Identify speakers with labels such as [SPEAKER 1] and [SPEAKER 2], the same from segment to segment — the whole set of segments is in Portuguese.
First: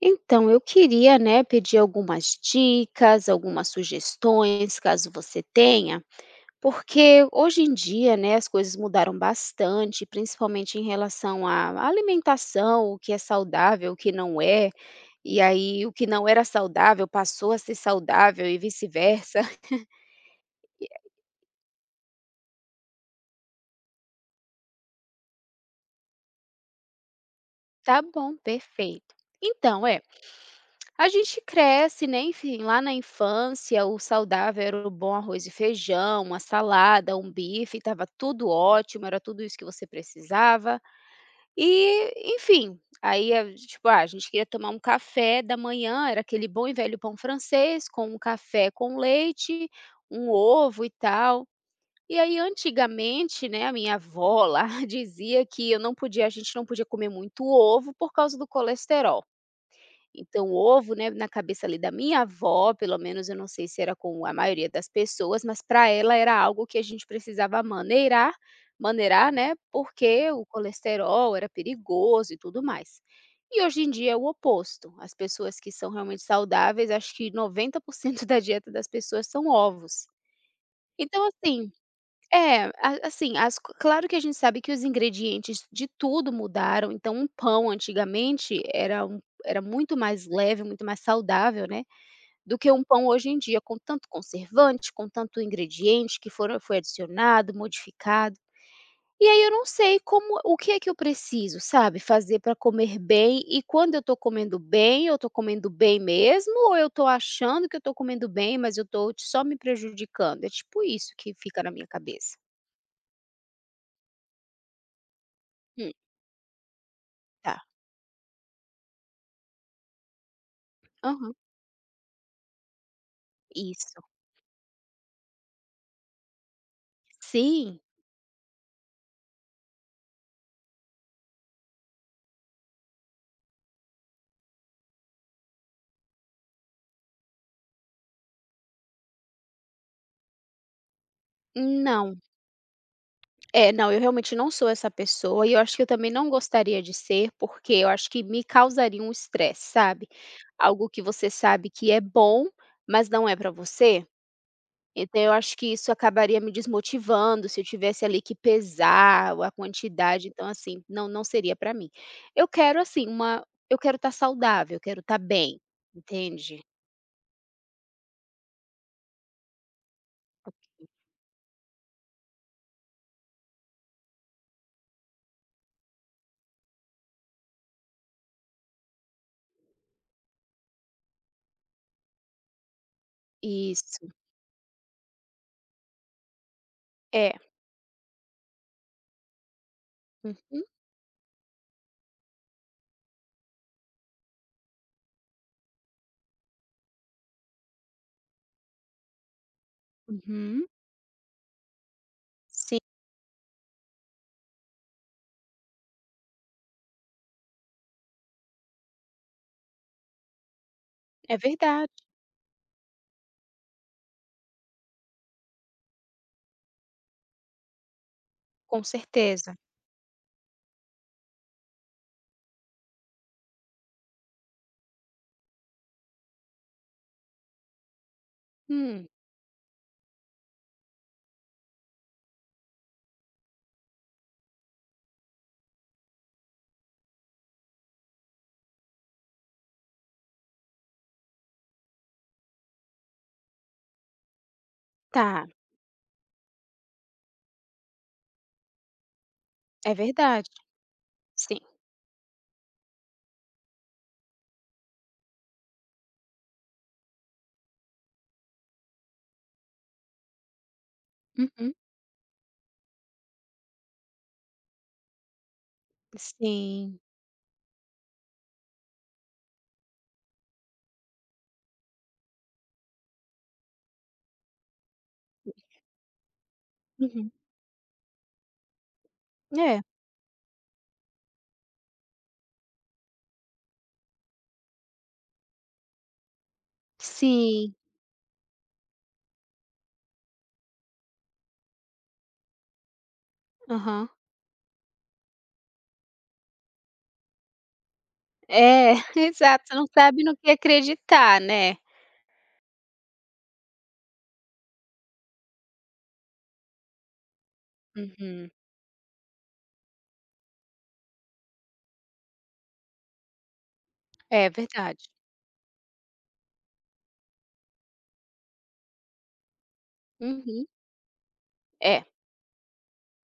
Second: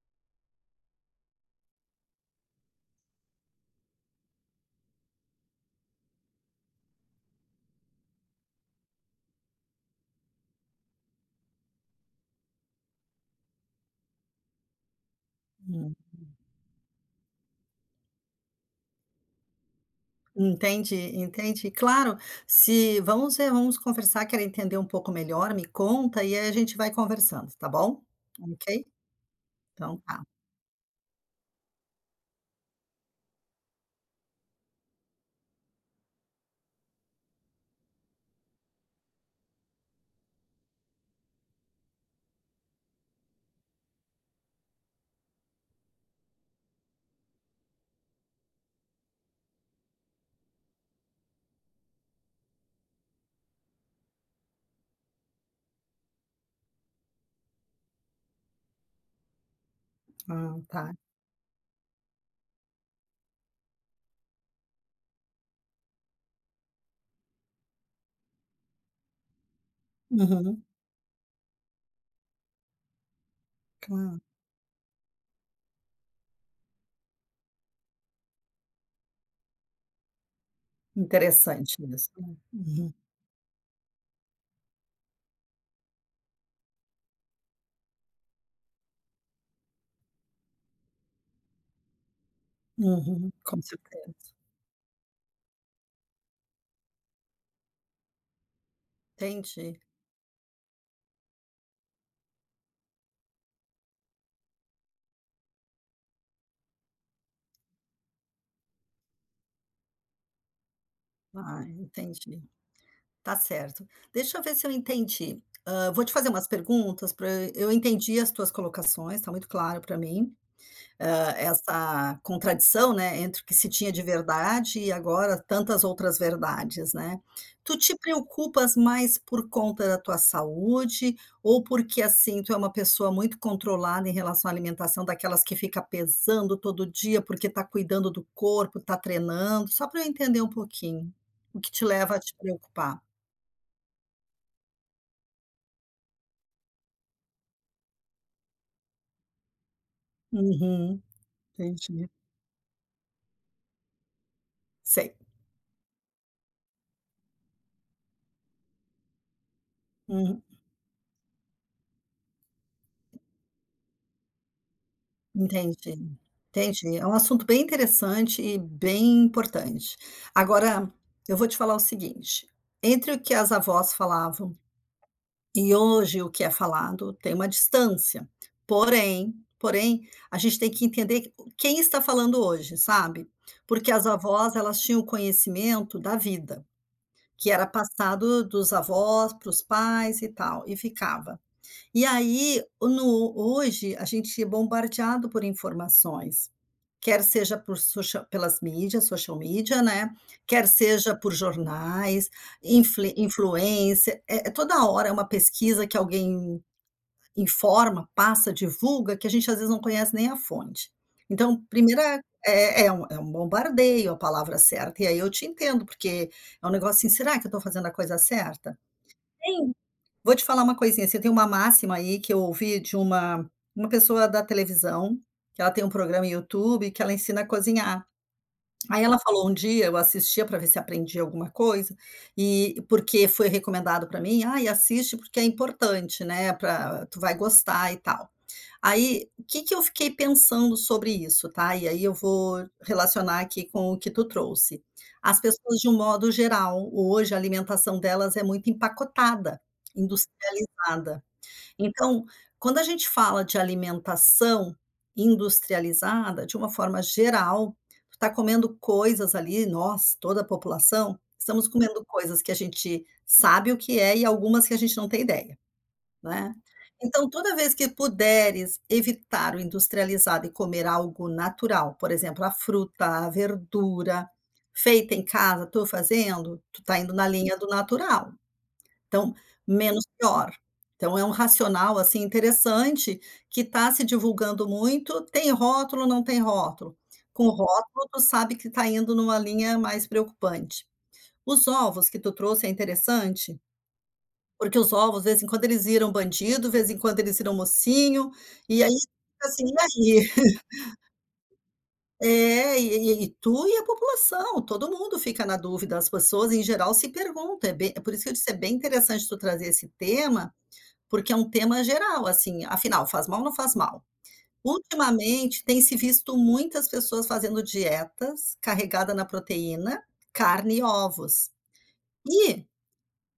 [SPEAKER 1] Então, eu queria, né, pedir algumas dicas, algumas sugestões, caso você tenha, porque hoje em dia, né, as coisas mudaram bastante, principalmente em relação à alimentação, o que é saudável, o que não é. E aí, o
[SPEAKER 2] Hum,
[SPEAKER 1] que não era saudável passou a ser saudável e vice-versa.
[SPEAKER 2] entendi, entendi. Claro, se vamos ver, vamos conversar, quero entender um pouco melhor, me conta e aí a gente vai conversando, tá
[SPEAKER 1] Tá
[SPEAKER 2] bom?
[SPEAKER 1] bom,
[SPEAKER 2] Ok?
[SPEAKER 1] perfeito. Então,
[SPEAKER 2] Então
[SPEAKER 1] é.
[SPEAKER 2] tá.
[SPEAKER 1] A gente cresce, né, enfim, lá na infância, o saudável era o bom arroz e feijão, uma salada, um bife, estava tudo ótimo, era tudo isso que você precisava. E, enfim, aí, tipo, ah, a gente queria tomar um café da manhã, era aquele bom e velho pão francês, com um café com leite, um ovo e tal. E aí, antigamente, né, a minha avó lá dizia que eu não podia, a gente não podia comer muito ovo por causa do colesterol. Então
[SPEAKER 2] Ah,
[SPEAKER 1] o
[SPEAKER 2] tá.
[SPEAKER 1] ovo, né, na cabeça ali da minha avó, pelo menos eu não sei se era com a maioria das pessoas, mas para ela era algo que a gente precisava maneirar maneirar, né, porque o
[SPEAKER 2] Uhum,
[SPEAKER 1] colesterol era perigoso e tudo mais. E hoje em dia é
[SPEAKER 2] claro.
[SPEAKER 1] o oposto. As pessoas que são realmente saudáveis, acho que 90% da dieta das pessoas são ovos. Então assim
[SPEAKER 2] Interessante isso, né.
[SPEAKER 1] é, a
[SPEAKER 2] Uhum,
[SPEAKER 1] assim, as co claro que a gente sabe que os ingredientes de tudo mudaram, então um pão antigamente era muito mais leve, muito mais saudável, né, do que um pão hoje
[SPEAKER 2] uhum,
[SPEAKER 1] em
[SPEAKER 2] com
[SPEAKER 1] dia com tanto
[SPEAKER 2] certeza.
[SPEAKER 1] conservante, com tanto ingrediente que foram foi adicionado, modificado. E aí eu não
[SPEAKER 2] Entendi.
[SPEAKER 1] sei como o que é que eu preciso, sabe, fazer para comer bem, e quando eu tô comendo bem, eu tô comendo bem mesmo, ou eu tô achando que eu tô comendo bem, mas eu tô só me prejudicando? É tipo isso que fica
[SPEAKER 2] Ah,
[SPEAKER 1] na minha cabeça.
[SPEAKER 2] entendi. Tá certo. Deixa eu ver se eu entendi. Hã,
[SPEAKER 1] Hum,
[SPEAKER 2] vou te fazer umas perguntas pra
[SPEAKER 1] tá.
[SPEAKER 2] eu entendi as tuas colocações, tá muito claro para mim. Hã,
[SPEAKER 1] Aham,
[SPEAKER 2] essa contradição, né, entre o que se tinha
[SPEAKER 1] isso.
[SPEAKER 2] de verdade e agora tantas outras verdades, né. Tu
[SPEAKER 1] Sim,
[SPEAKER 2] te preocupas mais por conta da tua saúde ou porque, assim, tu é uma pessoa muito controlada em relação à alimentação, daquelas que fica pesando todo dia porque tá cuidando do corpo, tá treinando? Só para eu entender um pouquinho, o que te leva
[SPEAKER 1] não.
[SPEAKER 2] a te preocupar?
[SPEAKER 1] É, não, eu realmente não sou essa pessoa e eu acho que eu também não gostaria de ser, porque eu acho que me causaria um estresse, sabe. Algo que
[SPEAKER 2] Uhum,
[SPEAKER 1] você sabe que é
[SPEAKER 2] entendi.
[SPEAKER 1] bom, mas não é para você,
[SPEAKER 2] Sei.
[SPEAKER 1] então eu acho que isso acabaria me desmotivando se eu tivesse ali que pesar a quantidade,
[SPEAKER 2] Uhum.
[SPEAKER 1] então assim, não seria para mim. Eu quero assim uma eu quero estar saudável, eu quero estar bem,
[SPEAKER 2] Entendi,
[SPEAKER 1] entende.
[SPEAKER 2] entendi. É um assunto bem interessante e bem importante. Agora, eu vou te falar o seguinte, entre o que as avós falavam e hoje o que é falado, tem uma distância. Porém, porém, a gente tem que entender quem está falando hoje, sabe? Porque as
[SPEAKER 1] Isso,
[SPEAKER 2] avós, elas tinham o conhecimento da vida,
[SPEAKER 1] é.
[SPEAKER 2] que era passado dos avós para os pais e
[SPEAKER 1] Uhum.
[SPEAKER 2] tal, e ficava. E aí, no hoje, a gente é bombardeado por informações. Quer seja por social pelas mídias, social media, né, quer
[SPEAKER 1] Uhum.
[SPEAKER 2] seja por jornais,
[SPEAKER 1] Sim,
[SPEAKER 2] infle influencer, é é toda hora é uma pesquisa que alguém informa, passa, divulga, que a gente às vezes não conhece nem a fonte.
[SPEAKER 1] é
[SPEAKER 2] Então,
[SPEAKER 1] verdade.
[SPEAKER 2] primeira é é um bombardeio a palavra certa, e aí eu te entendo, porque é um negócio assim: "Será que eu estou fazendo a coisa certa?".
[SPEAKER 1] Com certeza.
[SPEAKER 2] Tem vou te falar uma coisinha, assim, tem uma máxima aí que eu ouvi de uma pessoa da televisão, que ela tem um programa no YouTube que ela ensina a cozinhar. Aí
[SPEAKER 1] Hum,
[SPEAKER 2] ela falou um dia, eu assistia para ver se aprendia alguma coisa, e porque foi recomendado para mim: "Ai, assiste porque é importante, né, pra tu vai gostar e tal". Aí, o que que eu fiquei pensando sobre isso, tá, e aí eu vou relacionar aqui com o que tu trouxe. As
[SPEAKER 1] tá,
[SPEAKER 2] pessoas, de um modo geral, hoje a alimentação delas é muito empacotada,
[SPEAKER 1] é verdade.
[SPEAKER 2] industrializada.
[SPEAKER 1] Sim.
[SPEAKER 2] Então, quando a gente fala de alimentação industrializada, de uma forma geral, tu tá comendo coisas ali, nós, toda a população, estamos
[SPEAKER 1] Uhum.
[SPEAKER 2] comendo coisas que a gente sabe o que é e algumas que a gente não tem ideia, né.
[SPEAKER 1] Sim.
[SPEAKER 2] Então, toda vez que puderes evitar o industrializado e comer algo natural, por exemplo, a fruta, a verdura, feita em casa, tu fazendo, tu tá indo na
[SPEAKER 1] Uhum.
[SPEAKER 2] linha do natural. Então,
[SPEAKER 1] É.
[SPEAKER 2] menos pior. Então é um racional, assim, interessante, que está se divulgando muito, tem rótulo, não tem rótulo. Com
[SPEAKER 1] Sim.
[SPEAKER 2] rótulo, tu sabe que está indo numa linha mais preocupante. Os ovos que tu trouxe é interessante,
[SPEAKER 1] Aham.
[SPEAKER 2] porque os ovos, de vez em quando, eles viram bandido, de vez em quando, eles viram mocinho, e aí
[SPEAKER 1] É,
[SPEAKER 2] fica assim:
[SPEAKER 1] exato, você não
[SPEAKER 2] "E
[SPEAKER 1] sabe
[SPEAKER 2] aí?".
[SPEAKER 1] no que acreditar, né.
[SPEAKER 2] É, e tu e a população, todo mundo fica na dúvida, as pessoas em geral se perguntam, é bem é por isso que eu disse,
[SPEAKER 1] Uhum.
[SPEAKER 2] é bem interessante tu trazer esse tema. Porque é um tema geral, assim, afinal, faz mal ou não faz mal?
[SPEAKER 1] É verdade.
[SPEAKER 2] Ultimamente, tem se visto muitas pessoas fazendo dietas carregada na proteína,
[SPEAKER 1] Uhum.
[SPEAKER 2] carne e ovos.
[SPEAKER 1] É,
[SPEAKER 2] E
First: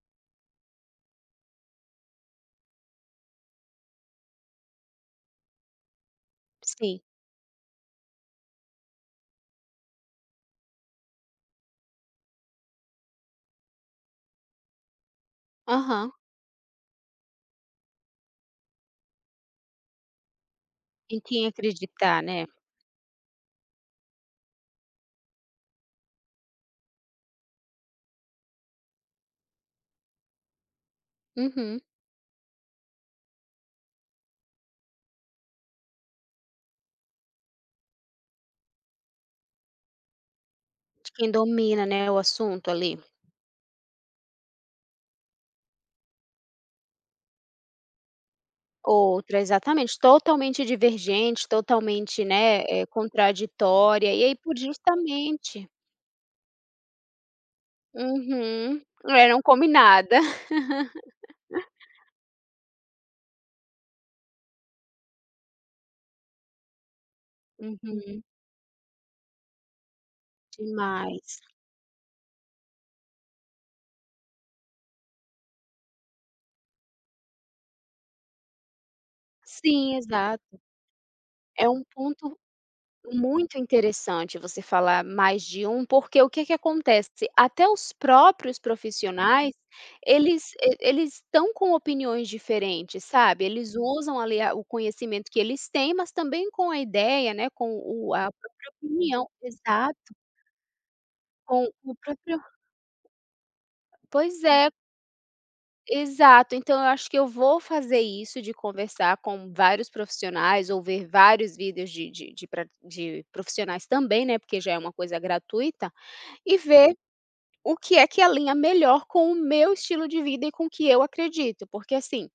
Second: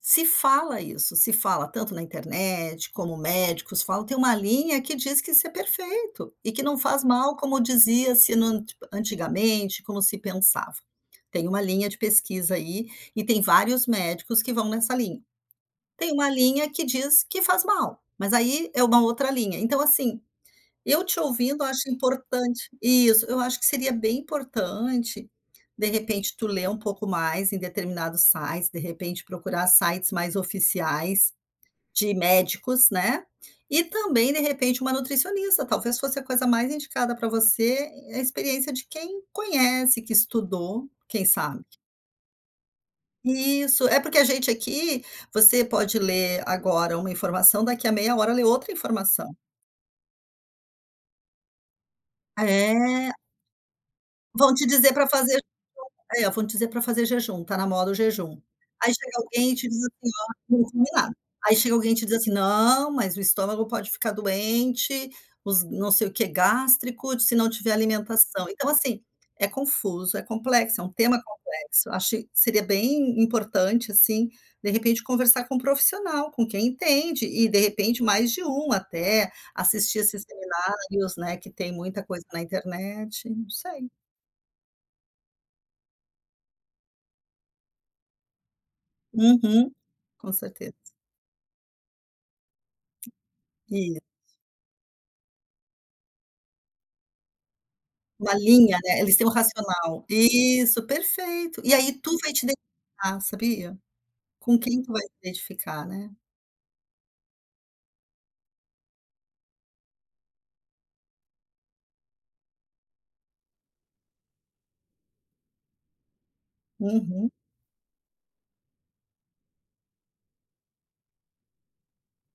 [SPEAKER 2] se fala isso, se fala tanto na internet, como médicos falam, tem uma linha que diz que isso é perfeito e que não
[SPEAKER 1] sim.
[SPEAKER 2] faz mal, como dizia-se no antigamente, como se pensava. Tem uma linha de pesquisa aí, e tem vários médicos que vão nessa linha.
[SPEAKER 1] Aham.
[SPEAKER 2] Tem uma linha que diz que faz mal, mas aí é uma outra linha. Então, assim, eu
[SPEAKER 1] Em
[SPEAKER 2] te
[SPEAKER 1] quem
[SPEAKER 2] ouvindo acho
[SPEAKER 1] acreditar, né.
[SPEAKER 2] importante isso, eu acho que seria bem importante, de repente, tu ler um pouco mais em determinados sites, de repente procurar sites mais oficiais
[SPEAKER 1] Uhum.
[SPEAKER 2] de médicos, né, e também, de repente, uma nutricionista, talvez fosse a coisa mais indicada para você, a experiência de quem conhece, que estudou,
[SPEAKER 1] De
[SPEAKER 2] quem
[SPEAKER 1] quem
[SPEAKER 2] sabe.
[SPEAKER 1] domina, né, o assunto ali.
[SPEAKER 2] Isso, é porque a gente aqui, você pode ler agora uma informação, daqui a meia hora lê outra informação.
[SPEAKER 1] Outra, exatamente, totalmente divergente, totalmente, né,
[SPEAKER 2] É,
[SPEAKER 1] contraditória, e aí
[SPEAKER 2] vão
[SPEAKER 1] por
[SPEAKER 2] te dizer para fazer.
[SPEAKER 1] justamente.
[SPEAKER 2] É, vão dizer para fazer jejum, tá na moda o jejum.
[SPEAKER 1] Uhum.
[SPEAKER 2] Aí chega
[SPEAKER 1] É, não
[SPEAKER 2] alguém e te diz assim:
[SPEAKER 1] combinada.
[SPEAKER 2] "Ó, não comi nada". Aí chega alguém e te diz assim: "Não, mas o estômago pode ficar doente, os não sei o quê gástrico, se não tiver
[SPEAKER 1] Uhum,
[SPEAKER 2] alimentação". Então assim, é confuso, é complexo, é um tema
[SPEAKER 1] demais.
[SPEAKER 2] complexo. Acho que seria bem importante, assim, de repente conversar com um profissional, com quem entende e de repente mais de um até,
[SPEAKER 1] Sim,
[SPEAKER 2] assistir esses
[SPEAKER 1] exato.
[SPEAKER 2] seminários, né, que
[SPEAKER 1] É
[SPEAKER 2] tem
[SPEAKER 1] um
[SPEAKER 2] muita coisa
[SPEAKER 1] ponto
[SPEAKER 2] na internet, não
[SPEAKER 1] muito
[SPEAKER 2] sei.
[SPEAKER 1] interessante você falar mais de um, porque o que que acontece? Até os próprios profissionais,
[SPEAKER 2] Uhum, com
[SPEAKER 1] eles
[SPEAKER 2] certeza.
[SPEAKER 1] e eles estão com opiniões diferentes, sabe. Eles
[SPEAKER 2] Isso.
[SPEAKER 1] usam ali a o conhecimento que eles têm, mas também com a ideia, né, com o a
[SPEAKER 2] Uma
[SPEAKER 1] própria
[SPEAKER 2] linha, né, eles têm
[SPEAKER 1] opinião,
[SPEAKER 2] um racional.
[SPEAKER 1] exato,
[SPEAKER 2] Isso, perfeito.
[SPEAKER 1] com
[SPEAKER 2] E aí
[SPEAKER 1] o
[SPEAKER 2] tu vai
[SPEAKER 1] próprio,
[SPEAKER 2] te identificar, sabia?
[SPEAKER 1] pois
[SPEAKER 2] Com
[SPEAKER 1] é.
[SPEAKER 2] quem tu vai se identificar, né.
[SPEAKER 1] Exato, então eu acho que eu vou fazer isso de conversar com vários profissionais ou ver vários vídeos de profissionais também, né, porque já é uma coisa gratuita, e ver
[SPEAKER 2] Uhum,
[SPEAKER 1] o que é que alinha melhor com o meu estilo de vida e com o que eu acredito, porque assim,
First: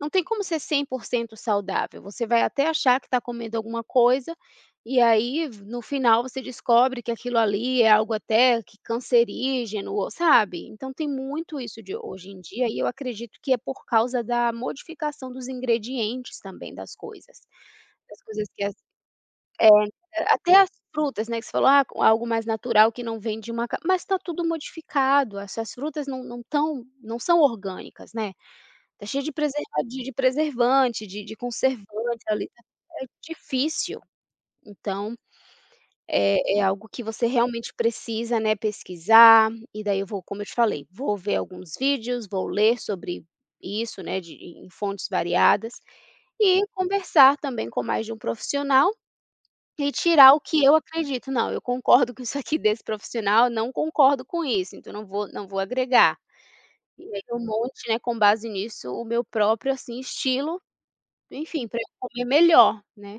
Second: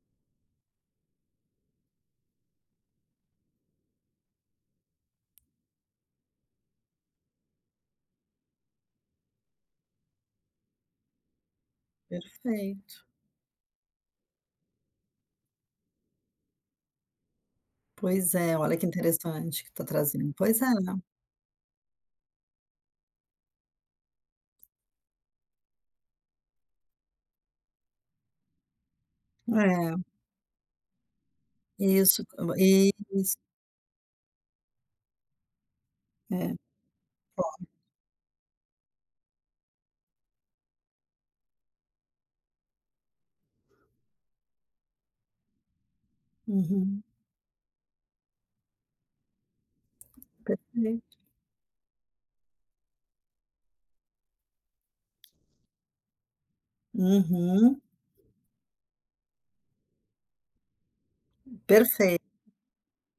[SPEAKER 1] não tem como ser 100% saudável, você vai até achar que está comendo alguma coisa, e aí v no final você descobre que aquilo ali é algo até que cancerígeno, ou sabe? Então tem muito isso de hoje em dia e eu
[SPEAKER 2] perfeito.
[SPEAKER 1] acredito que é por causa da modificação dos ingredientes também das coisas. Das
[SPEAKER 2] Pois
[SPEAKER 1] coisas
[SPEAKER 2] é,
[SPEAKER 1] que as
[SPEAKER 2] olha que interessante
[SPEAKER 1] É,
[SPEAKER 2] que tá trazendo.
[SPEAKER 1] até
[SPEAKER 2] Pois é,
[SPEAKER 1] as frutas, né, que você falou: "Ah, com algo mais natural que não vem de uma ca", mas está tudo modificado, essas frutas não são orgânicas, né? Tá cheio de
[SPEAKER 2] é,
[SPEAKER 1] preservante, de
[SPEAKER 2] isso,
[SPEAKER 1] conservante ali, tá, é
[SPEAKER 2] isso,
[SPEAKER 1] difícil. Então,
[SPEAKER 2] é.
[SPEAKER 1] é é algo que você realmente precisa, né, pesquisar, e daí eu vou, como eu te falei, vou ver alguns vídeos, vou ler sobre isso, né, de em fontes variadas, e
[SPEAKER 2] Uhum,
[SPEAKER 1] conversar também com mais de um profissional, e tirar o que eu
[SPEAKER 2] perfeito.
[SPEAKER 1] acredito. "Não, eu concordo com isso aqui desse profissional, não concordo com isso, então não vou agregar". E aí eu
[SPEAKER 2] Uhum,
[SPEAKER 1] monte, né, com base nisso, o meu próprio, assim, estilo. Enfim, para eu comer
[SPEAKER 2] perfeito.
[SPEAKER 1] melhor, né.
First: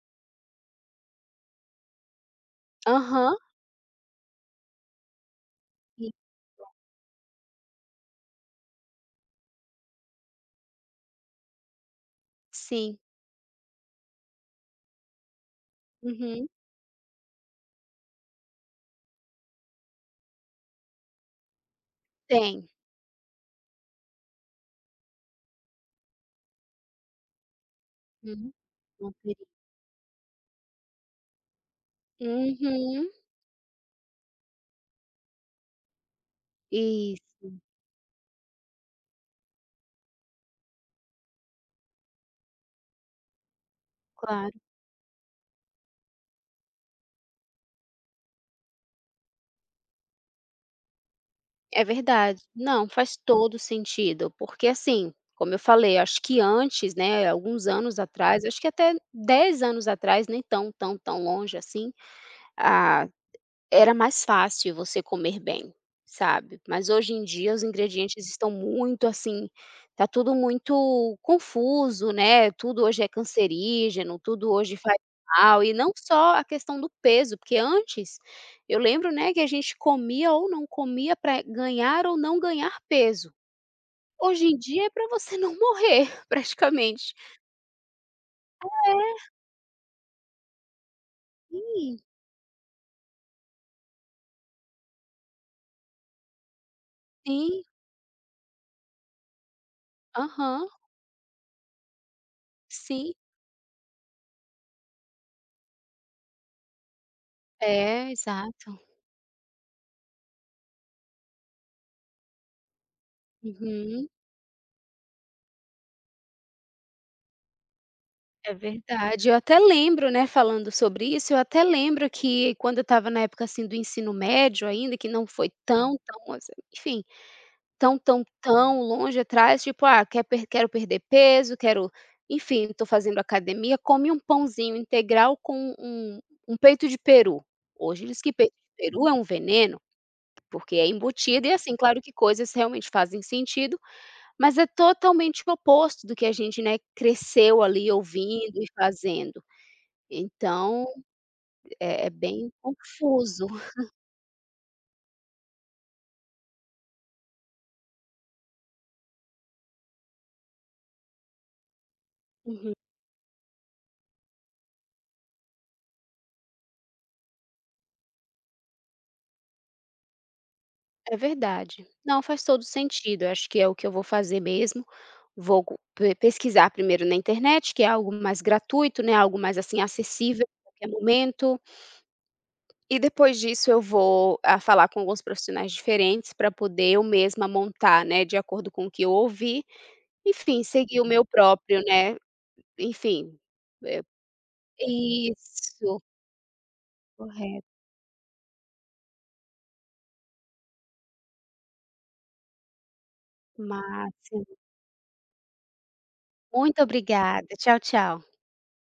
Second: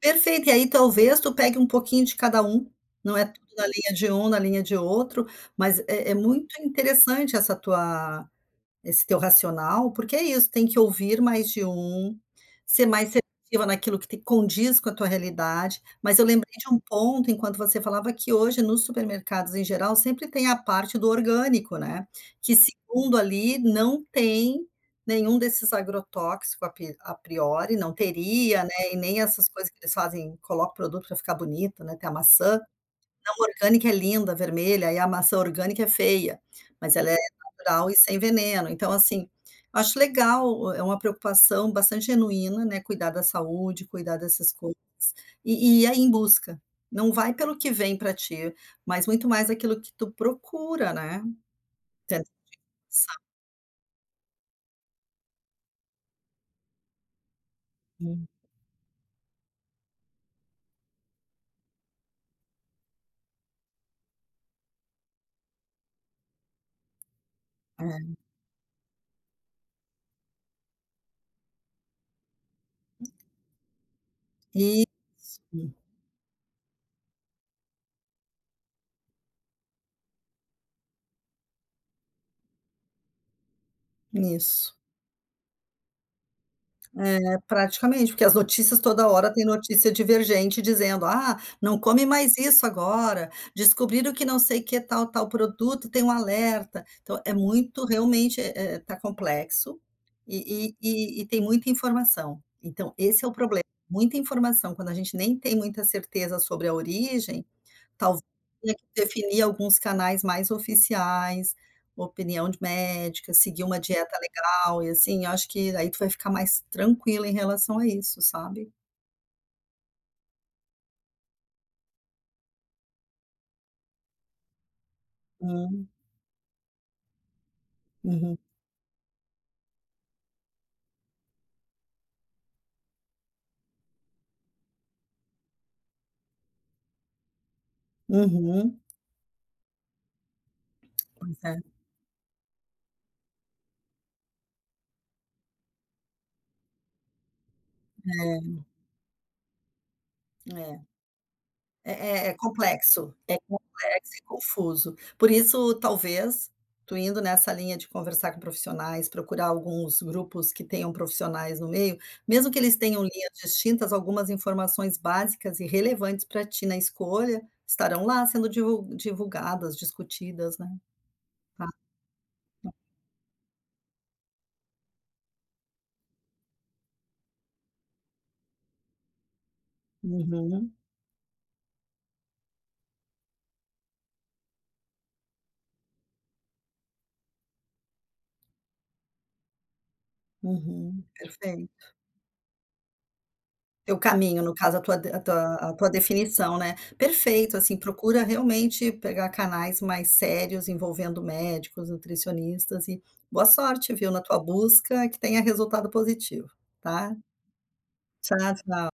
[SPEAKER 2] Perfeito, e aí talvez tu pegue um pouquinho de cada um, não é
[SPEAKER 1] Aham.
[SPEAKER 2] tudo na linha de um, na linha de outro, mas é
[SPEAKER 1] E
[SPEAKER 2] é muito interessante essa tua. Esse teu racional, porque é isso, tem que ouvir mais de um, ser
[SPEAKER 1] sim.
[SPEAKER 2] mais seletiva naquilo que te condiz com a tua realidade, mas eu
[SPEAKER 1] Uhum.
[SPEAKER 2] lembrei de um ponto enquanto você falava que hoje nos supermercados em geral sempre tem a parte do orgânico, né, que
[SPEAKER 1] Tem.
[SPEAKER 2] segundo ali não tem nenhum desses agrotóxicos a priori, não
[SPEAKER 1] Uhum.
[SPEAKER 2] teria, né, e nem essas coisas que eles fazem, coloca produto para ficar bonito, né, tem a maçã
[SPEAKER 1] Uhum.
[SPEAKER 2] Maçã orgânica é linda, vermelha, e a maçã orgânica é feia, mas ela é
[SPEAKER 1] Isso,
[SPEAKER 2] natural e sem veneno. Então, assim, eu acho legal, é uma preocupação bastante genuína, né, cuidar da saúde, cuidar dessas
[SPEAKER 1] claro.
[SPEAKER 2] coisas, e e ir aí em busca. Não vai pelo que vem para ti, mas muito mais aquilo que tu procura, né.
[SPEAKER 1] É
[SPEAKER 2] Tenta
[SPEAKER 1] verdade. Não,
[SPEAKER 2] pensar.
[SPEAKER 1] faz todo sentido, porque, assim, como eu falei, acho que antes, né, alguns anos atrás, acho que até 10 anos atrás, nem tão, tão, tão longe assim, a era mais fácil você comer bem, sabe. Mas hoje em dia os
[SPEAKER 2] É.
[SPEAKER 1] ingredientes estão muito, assim, tá tudo muito confuso, né, tudo hoje é cancerígeno, tudo hoje
[SPEAKER 2] E
[SPEAKER 1] faz mal, e não só a questão do peso, porque antes, eu lembro, né, que a gente comia ou não comia para ganhar ou não ganhar peso. Hoje em
[SPEAKER 2] Isso.
[SPEAKER 1] dia é para você não morrer praticamente.
[SPEAKER 2] É, praticamente, porque as notícias toda
[SPEAKER 1] É,
[SPEAKER 2] hora tem notícia divergente dizendo: "Ah, não
[SPEAKER 1] sim,
[SPEAKER 2] come mais isso agora, descobriram que não sei que tal, tal produto tem um alerta". Então é
[SPEAKER 1] sim,
[SPEAKER 2] muito realmente, tá complexo,
[SPEAKER 1] aham,
[SPEAKER 2] e e tem muita informação. Então
[SPEAKER 1] sim.
[SPEAKER 2] esse é o problema, muita informação, quando a gente nem tem muita certeza sobre a origem.
[SPEAKER 1] É,
[SPEAKER 2] Talvez tenha
[SPEAKER 1] exato.
[SPEAKER 2] que definir alguns canais mais oficiais, opinião de médica, seguir uma
[SPEAKER 1] Uhum.
[SPEAKER 2] dieta legal e assim, eu acho que aí tu vai ficar mais tranquila em relação a isso,
[SPEAKER 1] É
[SPEAKER 2] sabe.
[SPEAKER 1] verdade, eu até lembro, né, falando sobre isso, eu até lembro que quando eu estava na época, assim, do ensino médio ainda, que não foi
[SPEAKER 2] Hum,
[SPEAKER 1] tão, tão assim, enfim, tão, tão,
[SPEAKER 2] uhum,
[SPEAKER 1] tão longe atrás, tipo: "Ah, quero perder peso, quero, enfim, estou fazendo academia", come um pãozinho integral com um peito de peru. Hoje eles que peito
[SPEAKER 2] uhum.
[SPEAKER 1] de peru é um veneno, porque é
[SPEAKER 2] Pois
[SPEAKER 1] embutido e,
[SPEAKER 2] é,
[SPEAKER 1] assim, claro que coisas realmente fazem sentido, mas é totalmente o oposto do que a gente, né, cresceu ali ouvindo e fazendo.
[SPEAKER 2] é,
[SPEAKER 1] Então,
[SPEAKER 2] é. É
[SPEAKER 1] é é
[SPEAKER 2] é
[SPEAKER 1] bem
[SPEAKER 2] complexo, é
[SPEAKER 1] confuso.
[SPEAKER 2] complexo e confuso. Por isso, talvez, tu indo nessa linha de conversar com profissionais, procurar alguns grupos que tenham profissionais no meio, mesmo que
[SPEAKER 1] Uhum.
[SPEAKER 2] eles tenham linhas distintas, algumas informações básicas e relevantes para ti na escolha estarão lá sendo divulgadas, discutidas, né,
[SPEAKER 1] É
[SPEAKER 2] tá.
[SPEAKER 1] verdade. Não, faz todo sentido, eu acho que é o que eu vou fazer mesmo, vou co pe pesquisar primeiro na internet, que é algo mais gratuito, né, algo mais, assim, acessível a
[SPEAKER 2] Uhum,
[SPEAKER 1] qualquer momento, e depois disso eu vou, falar com alguns profissionais diferentes para poder eu mesma montar, né, de acordo com o que eu ouvi, enfim, seguir
[SPEAKER 2] uhum,
[SPEAKER 1] o meu
[SPEAKER 2] perfeito.
[SPEAKER 1] próprio, né, enfim,
[SPEAKER 2] Teu
[SPEAKER 1] eh
[SPEAKER 2] caminho, no caso, a tua de a tua
[SPEAKER 1] isso,
[SPEAKER 2] definição, né. Perfeito,
[SPEAKER 1] correto,
[SPEAKER 2] assim, procura realmente pegar canais mais sérios envolvendo médicos, nutricionistas e boa sorte, viu, na tua
[SPEAKER 1] máximo.
[SPEAKER 2] busca, que tenha resultado positivo,
[SPEAKER 1] Muito
[SPEAKER 2] tá.
[SPEAKER 1] obrigada, tchau, tchau.
[SPEAKER 2] Tchau, tchau.